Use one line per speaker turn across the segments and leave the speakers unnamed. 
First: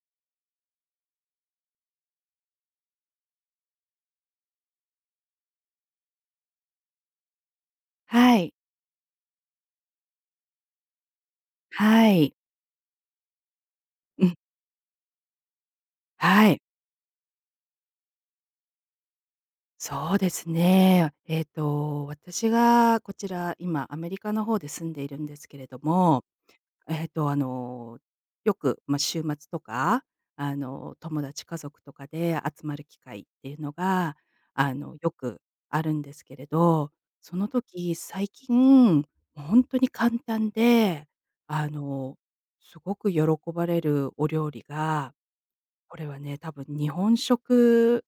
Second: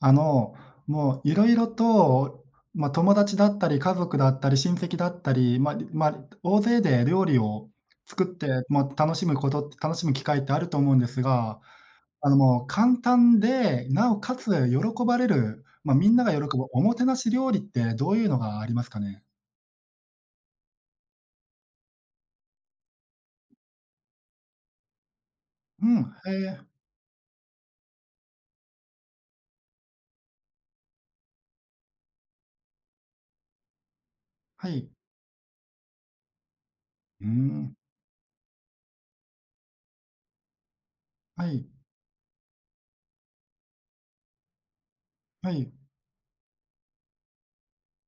あの、もういろいろと、まあ、友達だったり、家族だったり、親戚だったり、まあ、大勢で料理を作っ
は
て、
い。
まあ、楽しむ機会ってあると思うんですが、
はい。
もう簡単で、なお
うん、
かつ喜ばれる、まあ、みんなが喜ぶ
はい。
おもてなし料理ってどういうのがありますかね？
そうですね。私がこちら、今アメリカの方で住んでいるんですけれど
うん、
も、
へえ、
えっと、あの、よく、まあ、週末とか、友達、家族とかで集まる機会っていうのが、
はい。
よくあるんですけれど、
うー
その
ん、
時、最近、本当に簡単で、
はい、
あの、すごく喜ばれるお料理が、
はい、
これはね、多分日本食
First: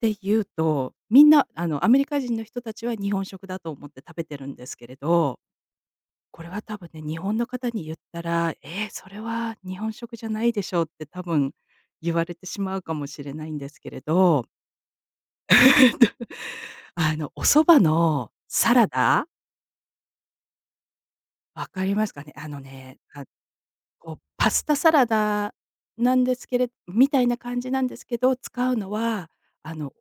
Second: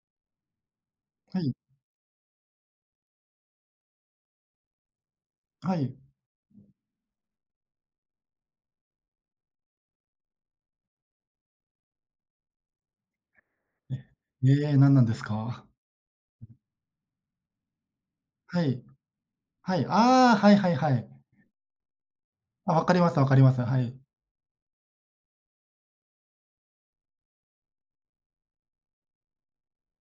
で言うと、みん
は
な
い、
アメリカ人の人たちは日本食だと思って食べてるんですけれど、
はい。
これは多分ね、日本の方に言ったら、「えー、それは日本食じゃないでしょ」うって多分言われてしまうかもしれないんですけ
え、
れど、
ええ、何なんですか？
お蕎麦の
は
サ
い、
ラダ、
はい、ああ、はいはいはいはい、ええ、何なんですか？はいはい。
わかりますかね？あの
あ、わか
ね、
りますわかります。はい。
こう、パスタサラダなんですけれみたいな感じなんですけど、使うのは、あの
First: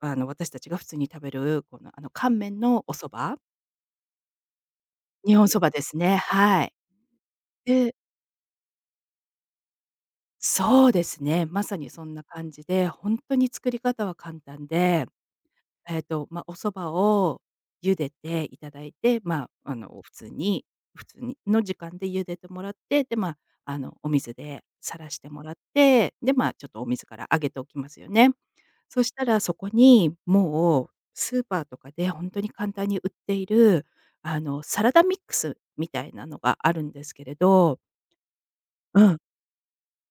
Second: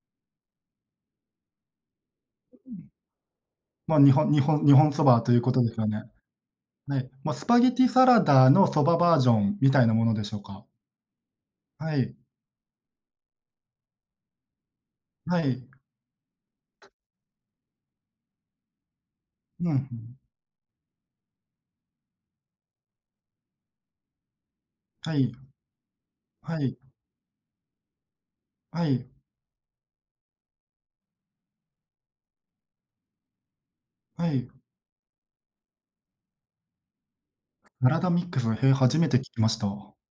私たちが普通に食べる、この、乾麺のお蕎麦。
まあ、日本そばと
日
いう
本
こ
そ
と
ば
です
で
よ
す
ね。
ね、はい。
はい。ま、スパゲティ
で
サラダのそばバージョンみたいなものでしょうか？
そうですね、まさに
は
そん
い、
な感じで、本当に作り方は簡単で、
はい、
まあ、お蕎麦を茹でていただいて、ま
う
あ、
んふ
普
ん。
通に普通にの時間で茹でてもらって、で、まあ、お水でさら
は
して
い、
もらって、で、まあ、
は
ちょっ
い、
とお水からあげておきますよね。
は
そ
い、
したらそこに、もうスーパーとかで本当に簡単に売っている、
はい。
サラダミックスみたいなのがあるんですけれど。
サラダミックス、へえ、初
う
めて
ん。
聞きました。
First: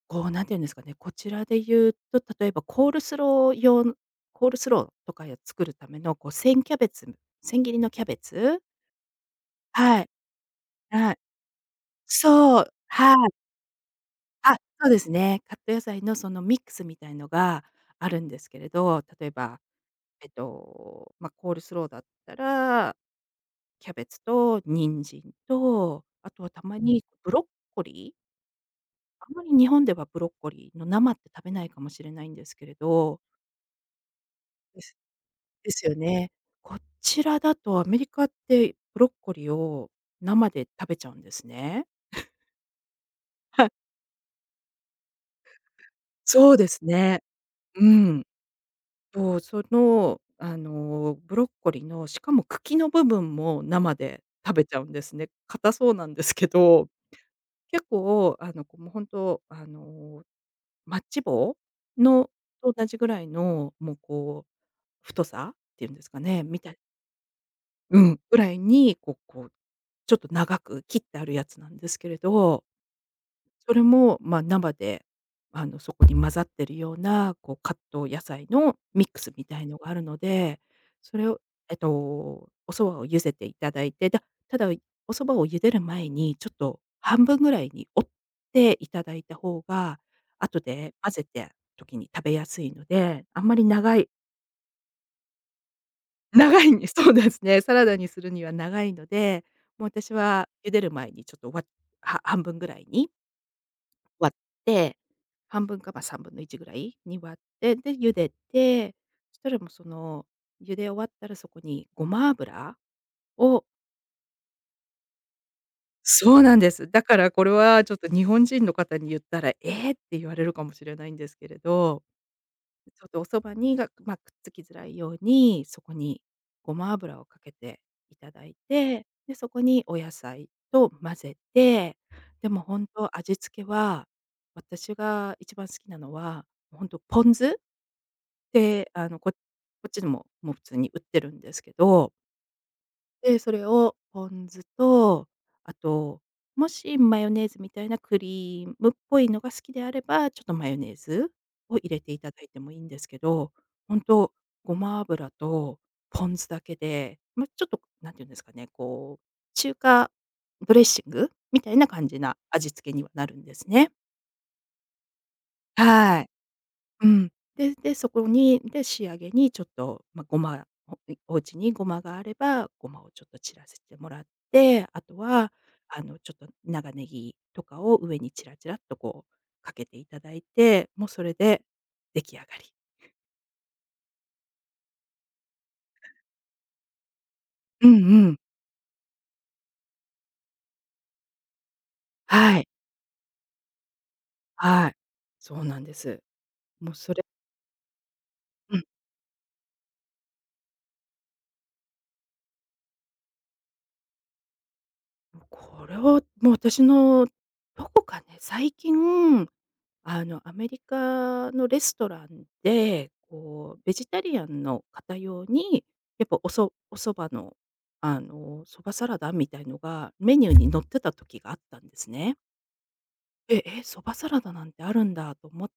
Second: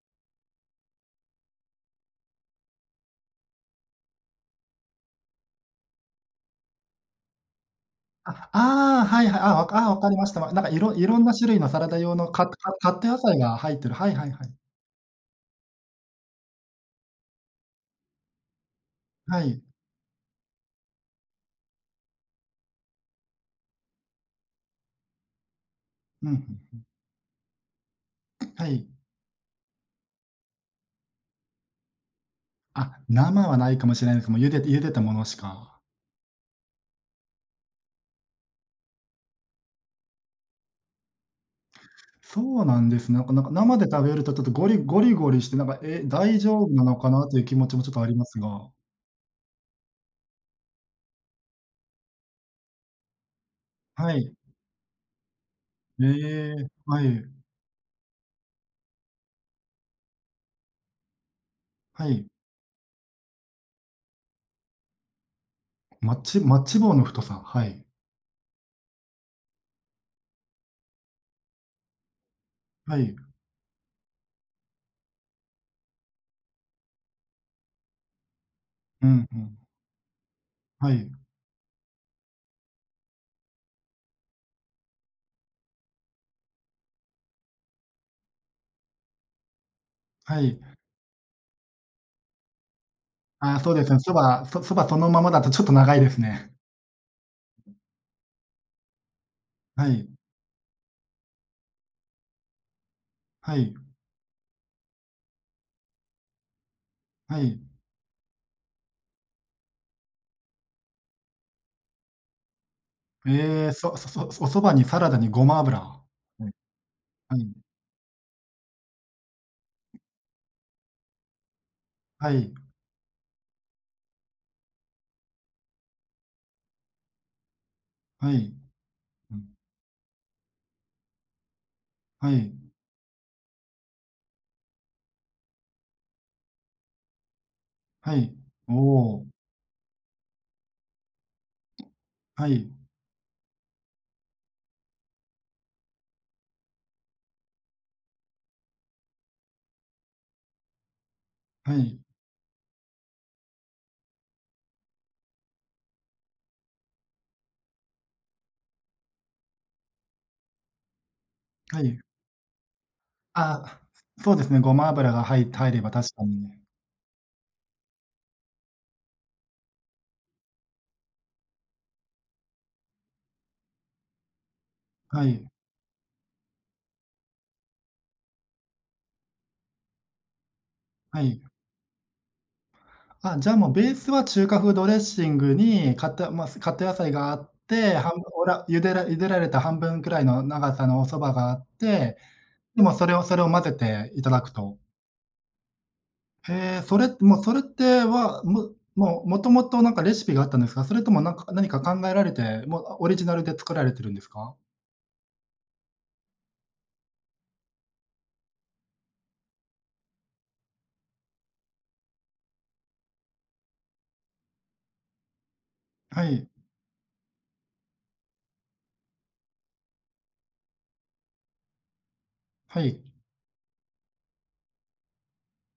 こう、何て言うんですかね、こちらで言うと、例えばコールスロー用のコールスローとかや作るためのこう千キャベツ、千切りのキャベ
あ、
ツ。
ああ、はいはい、あ、わあ、わ
は
か
い、
りました。なんかいろい
はい。
ろんな種類のサラダ用のカッ
そう、
カカット
は
野
い。
菜が入ってる。はいはいはい。
あ、そうですね。カット野菜のそのミックスみたいのがあるんですけれど、例え
は
ば、
い。
まあ、コールスローだったら、キャベツと人参と、
う
あ
ん、
とはた
ふ
ま
ん。
にブロッコリー？
はい。
あまり日本ではブロッコリーの生って食べないかもしれないんですけれ
あ、
ど。
生はないかもしれないです。もう茹で茹
で
で
す
たものし
で
か。
すよね。こちらだとアメリカってブロッコリーを生で食べちゃうんですね。
そうなんですね。なんか
はい、
生で食べるとちょっとゴリゴリゴリして、なんか、大
そう
丈
で
夫な
す
のか
ね。
なという気持ちも
う
ちょっとあり
ん。
ますが。
そう、その、ブロッコリーのしかも茎の部分も生
は
で
い。
食べちゃうんですね。硬そう
え
なんですけ
え、
ど、
はい、
結構こう、もう本当マッチ棒
はい。
のと同じぐらいの、もうこう、太さっていうんです
マッ
か
チ
ね、
マ
み
ッ
たい、
チ棒の太さ、はい、
うん、ぐらいに、ちょっと長く切ってあるやつなんですけれど、
はい。
それも、ま、生で、そこに混ざってるような、こう、カット野菜の
う
ミック
ん、
ス
う
み
ん、
たいのがあるので、
はい、
それを、えっと、お蕎麦を茹でていただいて、ただ、お蕎麦を茹でる前に、ちょっと半分ぐらいに折っていただいた方が、
はい。
後で混ぜた時に食べやすいので、あんま
ああ、
り
そうです
長
ね、
い
そばそのままだとちょっと長いですね。
長いんで そうですね。サラダにするには長いので、も
は
う
い、
私は茹でる前にちょっとは半分ぐらいに
はい、
割って、半分か、ま、1/3ぐらいに割
は
っ
い。
て、で、茹でて、そしたらもうその、茹で終わったらそこにごま油を。
ええ、そそそおそばにサラダにごま油。は
そ
い、
うなんです。だから
は
こ
い、
れはちょっと日本人の方に言ったら、「ええ！」って言われるかもしれないんですけれど、
はい、
ちょっとおそばにが、まあ、くっつきづらいように、そこにごま油をかけていた
は
だ
い、
いて、で、
うん、
そこにお野菜と混ぜて、
は
で
い、
も本当味付けは、私が一番好きなのは、本当ポン酢っ
はい。お
て、
お、
こっちでも、もう普通に売ってるんですけど。
はい、
で、それをポン酢と、あと、もしマヨネーズみたいなクリームっぽいのが好きであれば、ちょっとマヨネーズ
は
を入
い、
れていただいてもいいんですけど、ほんと、ごま油とポン酢だけで、ま、ちょっと何て言うんですかね、こう、中華ドレッシングみたい
は
な
い。
感じな味付けにはなるんです
あ、
ね。
そうですね、ごま油が、はい、入れば確
は
か
い。
にね。
うん。で、そこに、で、仕上げにちょっと、まあ、ごまおお家にごまがあれば、ごまをちょっと散らせてもらって、あと
はい、
は、ちょっと長ネギとかを上にチラチラっとこうかけていただいて、もう
は
それ
い。
で出来上がり。
あ、じゃあもうベースは中華風ドレッシングにカット野菜があっ
うん
て、半分
うん。
おら茹でら茹でられた半分くらいの長さのお蕎麦があって、
はい、
でもそれを混ぜていただくと。
はい。そうなんです。
へえ、
もう
それ
それ。
もうそれっては、
うん。
もともとなんかレシピがあったんですか？それとも何か考えられて、もうオリジナルで作られてるんですか？
これはもう私の、どこかね、最近アメリカのレストランで、こう、ベジタリアンの方用に、
は
やっぱ
い、
おそお蕎麦の、蕎麦サラダみたいのがメニューに載ってた時があったんですね。
はい。
ええ、蕎麦サラダなんてあるんだと思っ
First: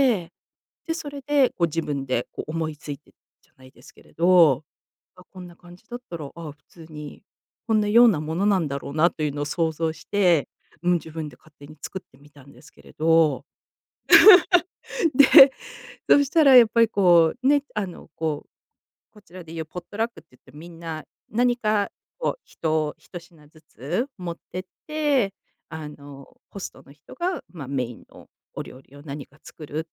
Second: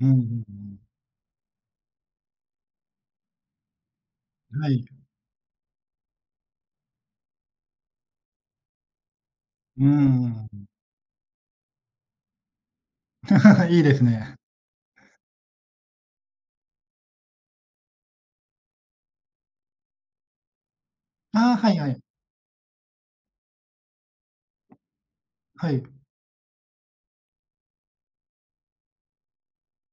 うんうん
で、それでこう自分でこう思いついてじゃないですけれ
うん。
ど、
はい。
あ、こんな感じだったら、ああ、普通にこんなようなものなんだろうなというのを想
う
像し
ん
て、
う
うん、自分で勝手に作ってみたんですけれ
ん。
ど。
いいですね。
でそしたらやっぱりこう、ね、こう、こちらでいうポットラックって言ってみんな
ああ、
何
はいは
か
い。
こう1、1品ずつ持ってって、
はい。
ホストの人が、まあ、メインのお料理を何か作る。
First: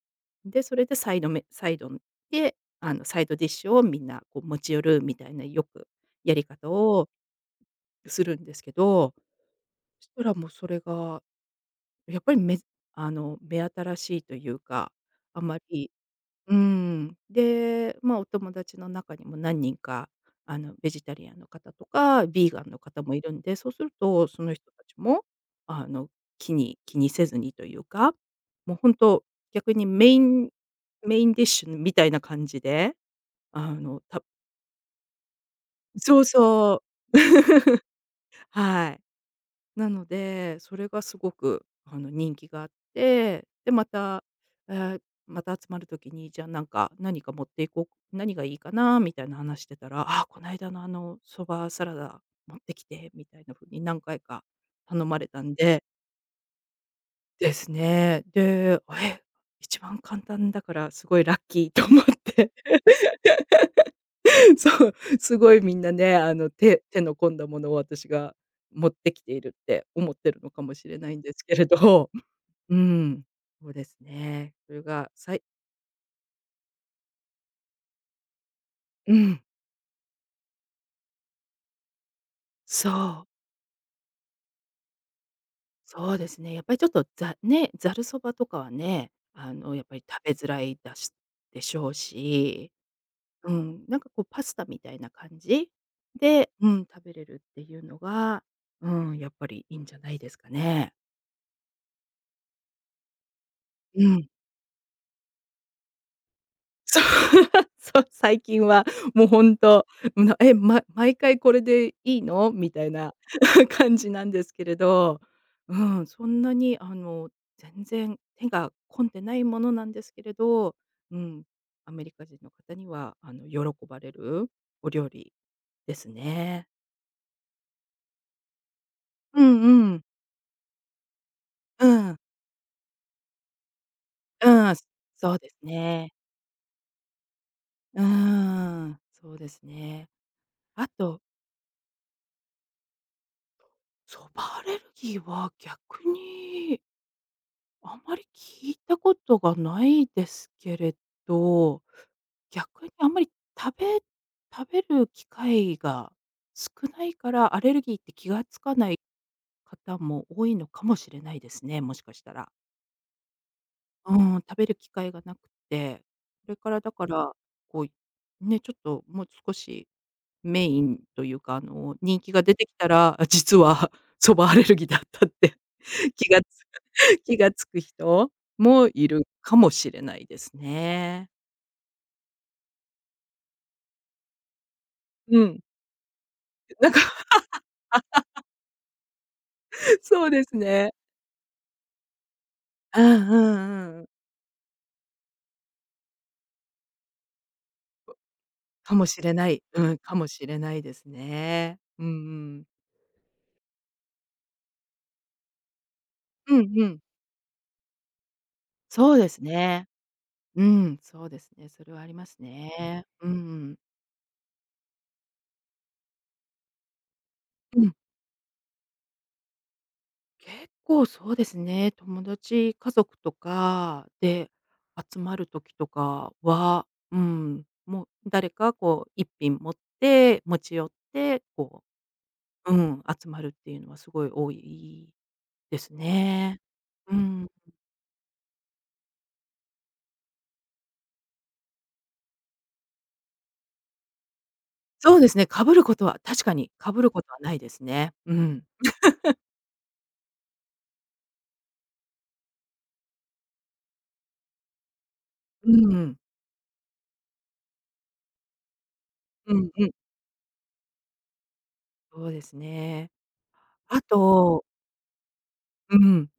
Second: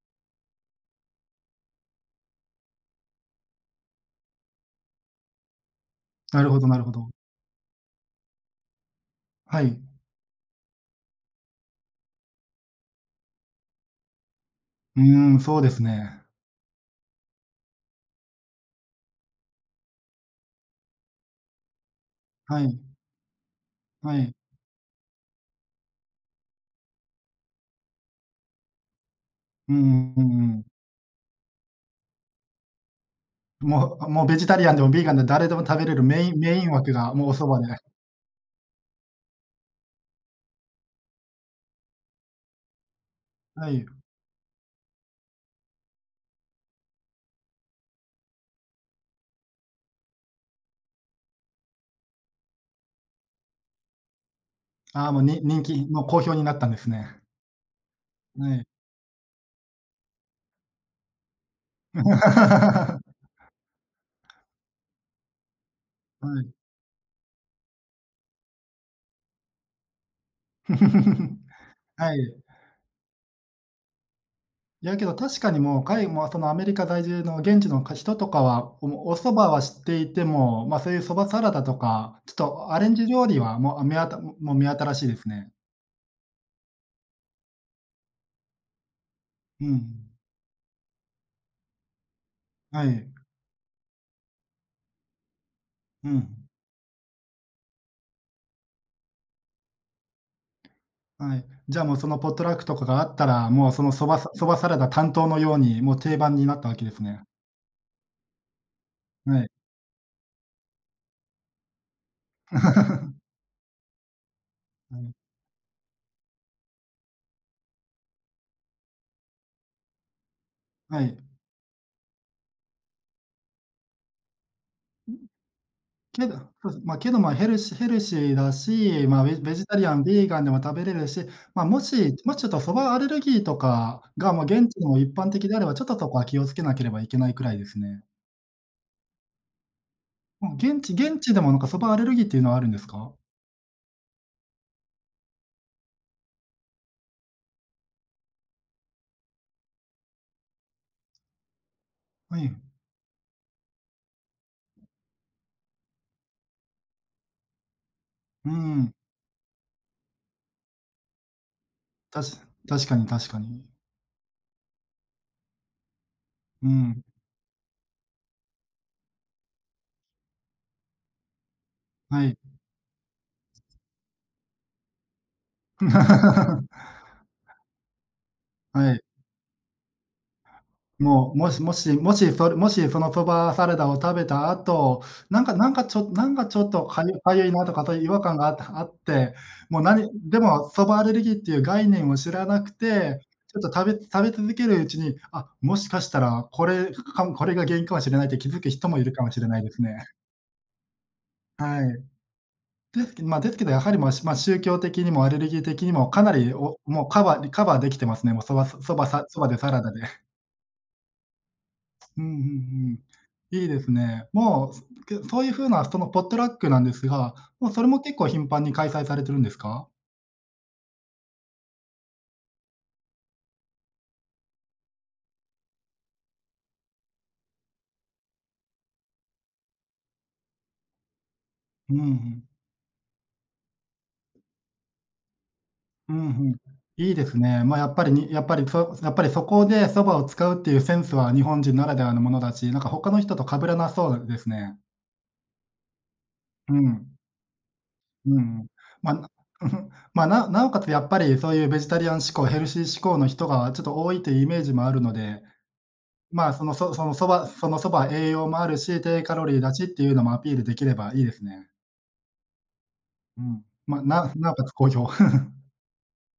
で、それでサイドで、サイドディッシュをみんなこう持ち寄るみたいなよくや
な
り
るほど
方
なるほ
を
ど。
するんですけど、
はい。
そしたらもうそれがやっぱり目新しいというか、
うーん、
あ
そ
ま
うです
り。
ね。
うん。で、まあ、お友達の中にも何人か、ベジタリアンの方とか、ビー
は
ガン
い、
の方もいるんで、そうする
は
と
い。
その人たちも、あの、気にせずにというか、もう本当
う
逆にメ
ん
イ
うんう
ン
んうん。
メインディッシュみたいな感じで、あ
も
の、
う、
た
もうベジタリアンでもビーガンでも誰でも食べれる
そ
メ
う
インメイン
そ
枠が
う
もうお そばで。
はい。なので、それがすごくあの人気があって、
は
で、ま
い。
た、えーまた集まる時に、じゃあなんか、何か持っていこう何がいいかなみたいな話してたら、あこの間のあのそばサラダ持ってきてみたいな風に何回か頼
ああ、
まれたんで、
もう好評になったんですね。
ですね。
はい。
で、え、一番簡単だからすごいラッキーと思って、そう、すごいみんなね、
はい。
手の込んだものを私が持ってきているって思ってるのかもしれないんで すけれど。
はい。
うん、そうですね。それ
いやけ
が
ど
さ
確
い、
かにもうそのアメリカ在住の現地の人とかは、お
う
お蕎
ん、
麦は知っていても、ま、そういう蕎麦サラダとか、ちょっとアレンジ料
そう、
理はもう、あ、めあたもう目新しいですね。
そうですね。やっぱりちょっと、ざるそばとかはね、
う
やっぱり
ん。
食べづらいだしでしょうし、
はい。
うん、なんかこうパスタみたいな感じ
うん。
で、うん、食べれるっていうのが、うん、やっぱりいいんじゃないですかね。
はい。じゃあもうそのポットラックとかがあったら、もうそのそ
う
ばさ
ん。
そばサラダ担当のように、もう定番になったわけで
そ
す
う
ね。
そう、最近はもう
はい。
本当、なえ、ま毎回これでいいの？」みたいな 感じなんですけれど、うん、そんなに全然手が込んでないものなんですけれど、
はい。はい。
うん、アメリカ人の方には喜ばれるお料理です
けど
ね。
そうです、まあ、けど、ま、ヘルシーヘルシーだし、まあ、ベ
う
ベ
ん
ジタリ
う
ア
ん。
ン、ビーガンでも食べれるし、まあ、も
う
し
ん。
もしちょっとそばアレルギーとかが、もう現
うん、
地でも一般
そう
的
で
で
す
あれば、ちょっとそ
ね。
こは気をつけなければいけないくらいですね。
うん、そうですね。
もう現
あ
地現
と、
地でもなんかそばアレルギーっていうのはあるんですか？
ソバアレルギーは逆にあんまり聞いたことがないですけれど、
はい。
逆にあんまり食べ食べる機会が少ないから、アレルギーって気が
う
付かな
ん。
い方も多いのかもしれないですね、もしか
た
した
し
ら。
確かに確かに。
うーん、食べる機会がなくて、これ
う
からだ
ん。
から、こう、ね、ちょっともう少しメインというか、人
は
気
い。
が出てきたら、実は そばアレルギーだったって 気が 気がつく人も
はい。
いるかもしれないですね。
もう、もし、そのそばサラダを食べた後、
う
なんか
ん。
なんかちょっと
なんか、
かゆいなとかそういう違和感があって、もう
そう
で
です
もそ
ね。
ばアレルギーっていう概念を知らなく
う
て、
んう
ちょっと食
んう
べ
ん。
食べ続けるうちに、あ、もしかしたらこれが原因かもしれないって気づく人
か
もい
も
る
し
かも
れ
しれ
な
ない
い。
です
うん、
ね。
かもしれないですね。
はい。
うんうん。
ですけどやはり、まあ、まあ、宗教的にもアレルギー的にもかな
う
り、
ん
お
うん。
もうカバーできてますね。もうそばそば
そう
さ
で
そ
す
ばでサラ
ね。
ダで。
うん、そうですね。それはあり
うん
ま
うんう
す
ん。
ね。うんう
いい
ん。
ですね。もう、そういう風なそのポットラックなんですが、もうそれも結構頻繁に開催されてるんですか？
結構そうですね、友達、家族とかで集まる時とかは、うん、もう誰かこう一品持ち寄ってこ
うんうん。
ううん、集まるっていうのはすごい多いです
うんうん。
ね。
いい
う
です
ん。
ね。まあ、やっぱりそこで蕎麦を使うっていうセンスは日本人ならではのものだし、なんか他の人と被らなそうですね。
そうですね、被ることは確かに
う
被る
ん。
ことはないですね。う
う
ん。
ん。ま、まあ、なおかつやっぱりそういうベジタリアン志向、ヘルシー志向の人がちょっと多いというイメージもあるので、
うんうん。
まあ、その、そのそば栄養もあるし、低カロ
う
リー
ん
だし
う
っ
ん、
ていうのもアピールできればいいですね。
そうですね。
うん。ま、
あ
なおか
と
つ好評。
うん、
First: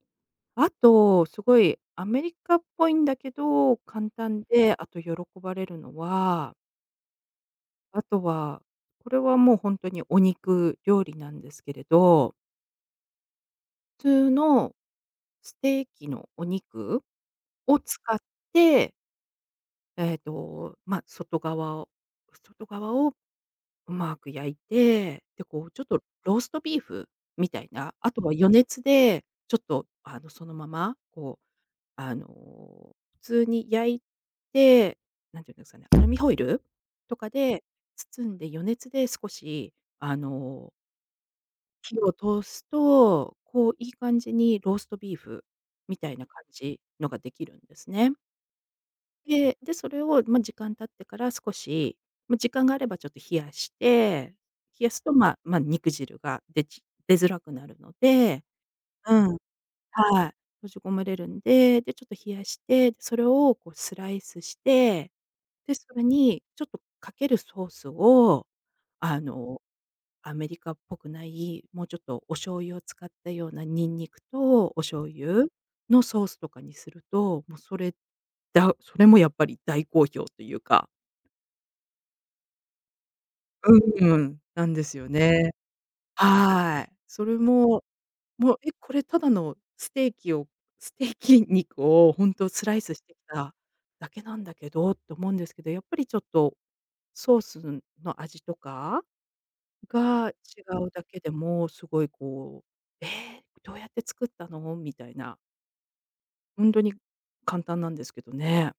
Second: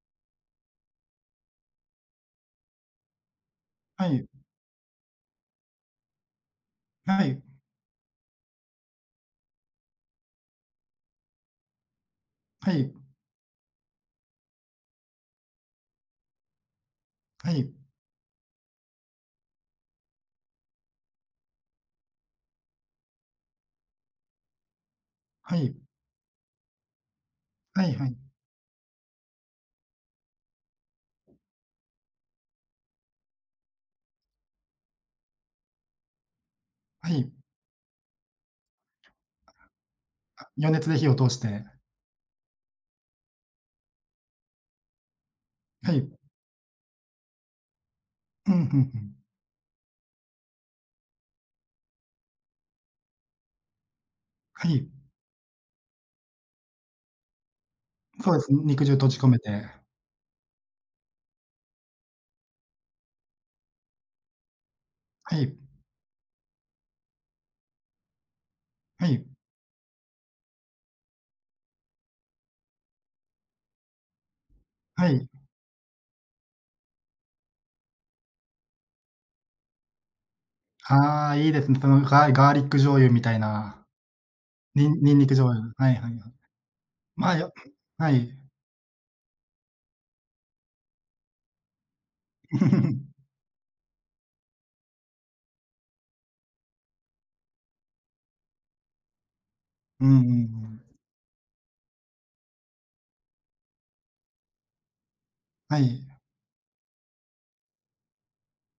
あと、すごいアメリカっぽいんだけど、
は
簡
い。
単で、あと喜ばれるのは、
はい。
あとは、これはもうほんとにお肉料理なんですけれど、
はい。
普通のステーキのお肉
はい。
を使ってまあ、外側をうまく焼いて、で、
は
こう
い。
ちょっとローストビーフみたい
は
な、
いは
あ
い。
とは余熱でちょっと、そのまま、こう、普通に焼いて、なんていうんですかね、アルミホイル
は
とか
い。
で包んで余熱で少し、あの、
余熱で火を通して。
火を通すと、こういい感じにローストビーフ
は
み
い。
たいな感じのができるんですね。
うん、ふんふん。
で、それを、ま、時間経ってから少し、ま、時間があればちょっと冷やして、
は
冷
い。
やすと、まま、肉汁が出づらくなるの
そうで
で
す、肉汁閉
う
じ込
ん。
めて。
はい、閉じ込めれるんで、で、ちょっと冷やして、それをこうスライスして、
はい。
で、それにちょっとかけるソースを、
は
あ
い。
の、アメリカっぽくない、もうちょっとお醤油を使ったようなニンニクとお醤
はい。
油のソースとかにすると、もうそれだそれもやっぱり大好評というか。
ああ、いいですね。そのガーリック醤油みたいな。
うん、なんで
にん
すよ
ニンニク醤
ね。
油。はいはいはい。
はい。そ
ま
れ
あ、
も、
はい。
もう、え、これただのステーキをステーキ肉をほんとスライスしてき ただけなんだけどって思うんですけど、やっぱりちょっとソースの味とか
うんうんう
が違
ん。
うだけでも、すごいこう、「え、どうやって作ったの？」みたいな、
はい。
ほんとに簡単なんですけどね。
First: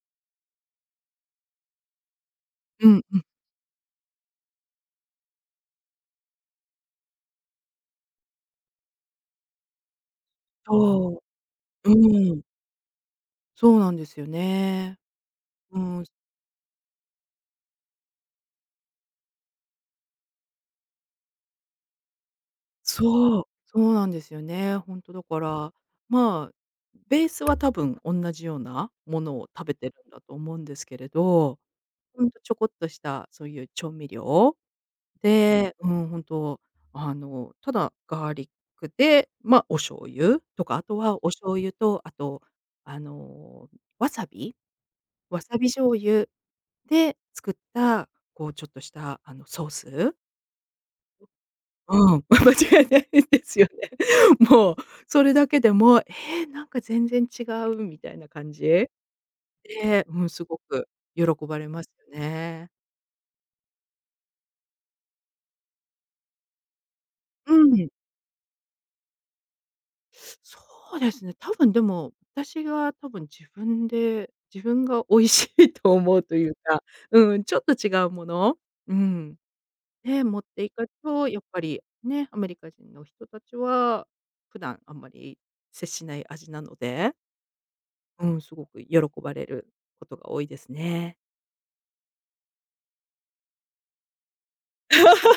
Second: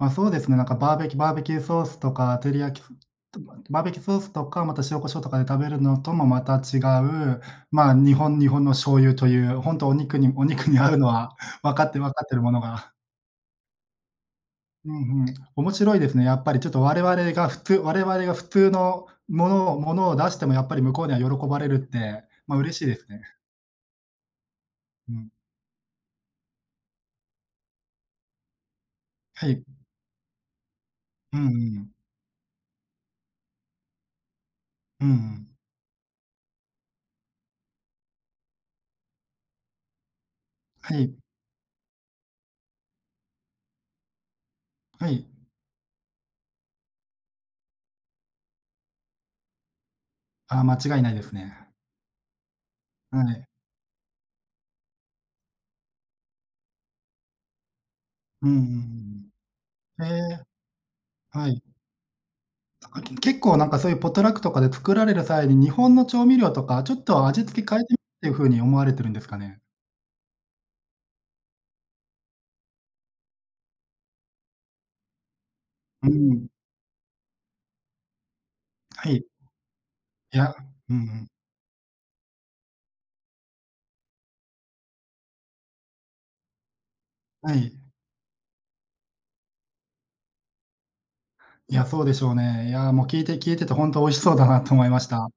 ま、そうですね、なんかバーベキューソースとか、照り焼き
うんうん、
ソバーベキューソースとか、また塩コショウとかで食べるのともまた違う、まあ、日本の醤油という、本当お肉に合うの
そ
は 分か
う、
って分かって
う
る
ん、
ものが
そうなんですよ
う
ね。
んうん。面
う
白い
ん。
ですね。やっぱりちょっと我々が普通のものを出してもやっぱり向こうには喜ばれるって、ま、嬉しいですね。
そう、そうなんですよね。本
う
当だ
ん。
から、まあ、ベースは多分同じようなもの
は
を
い。
食べてるんだと思うんですけれ
うんう
ど、
ん。
ほんとちょこっとしたそういう調味料
うんうん。
で、うん、本当ただガーリックで、まあ、お醤油とか、あ
は
と
い。
はお醤油と、あと、あの、わさび
はい。
わさび醤油で作った、こうちょっとしたあのソース
ああ、間違いないですね。
うん、間違いない
は
で
い。
すよね。もう、それだけでも、なんか全然違うみたいな
う
感
んう
じで、
んうんうん。
うん、
へえ
すごく喜
ー、はいはい、あ、間違いないですね。はい、うんうんうん、え、は
ば
い。
れますよね。
あ、結構なんかそういうポトラックとかで作られる際に、日本の調味料とか、ちょっと味
う
付け変え
ん。
てみっていう風に思われてるんですかね？
そうですね、多分でも、私が多分自分が美味しいと
う
思うと
ん、
いうか、うん、ちょっと違うもの、う
はい。
ん、ね、
い
持っ
や、
ていく
うんう
と、
ん。
やっぱりね、アメリカ人の人たちは、普段あんまり接しない味なので
はい。
うん、すごく喜ばれることが多いですね。
いや、そうでしょうね。いや、もう聞いててほんと美味しそうだなと思いました。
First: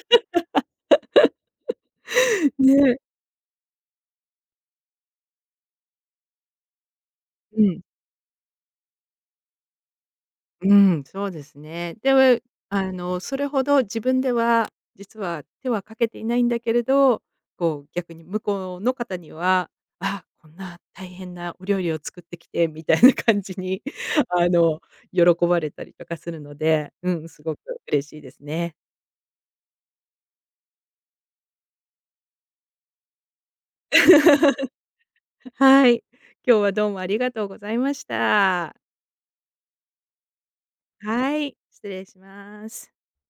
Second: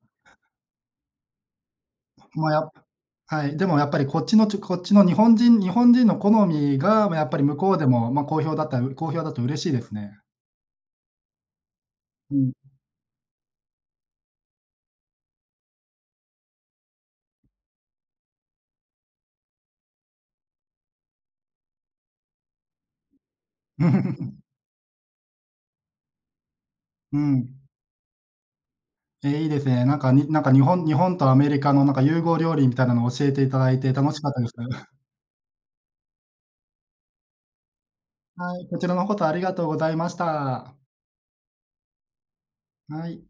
ま、
ね。
はい、でもやっぱりこっちの日本人の好みが、ま、やっぱり向
う
こう
ん、
でも、ま、好評だと嬉しいですね。
うん、そうですね。
う
で、
ん。
それほど自分では、実は手はかけていないんだけれど、こう逆に向こうの方には、あ、こんな大変なお料理を作ってきてみたいな感じに あ の、喜ばれたりとかするので、う
う
ん、す
ん。
ごく嬉しいですね。
え、いいですね。なんかになんか日本とアメリカのなんか融合料理みたいなのを教えていただいて楽しかったです。
はい。今日はどうもありがとうございまし
はい、
た。
こちらのことありがとうございました。
はい、失礼します。
はい。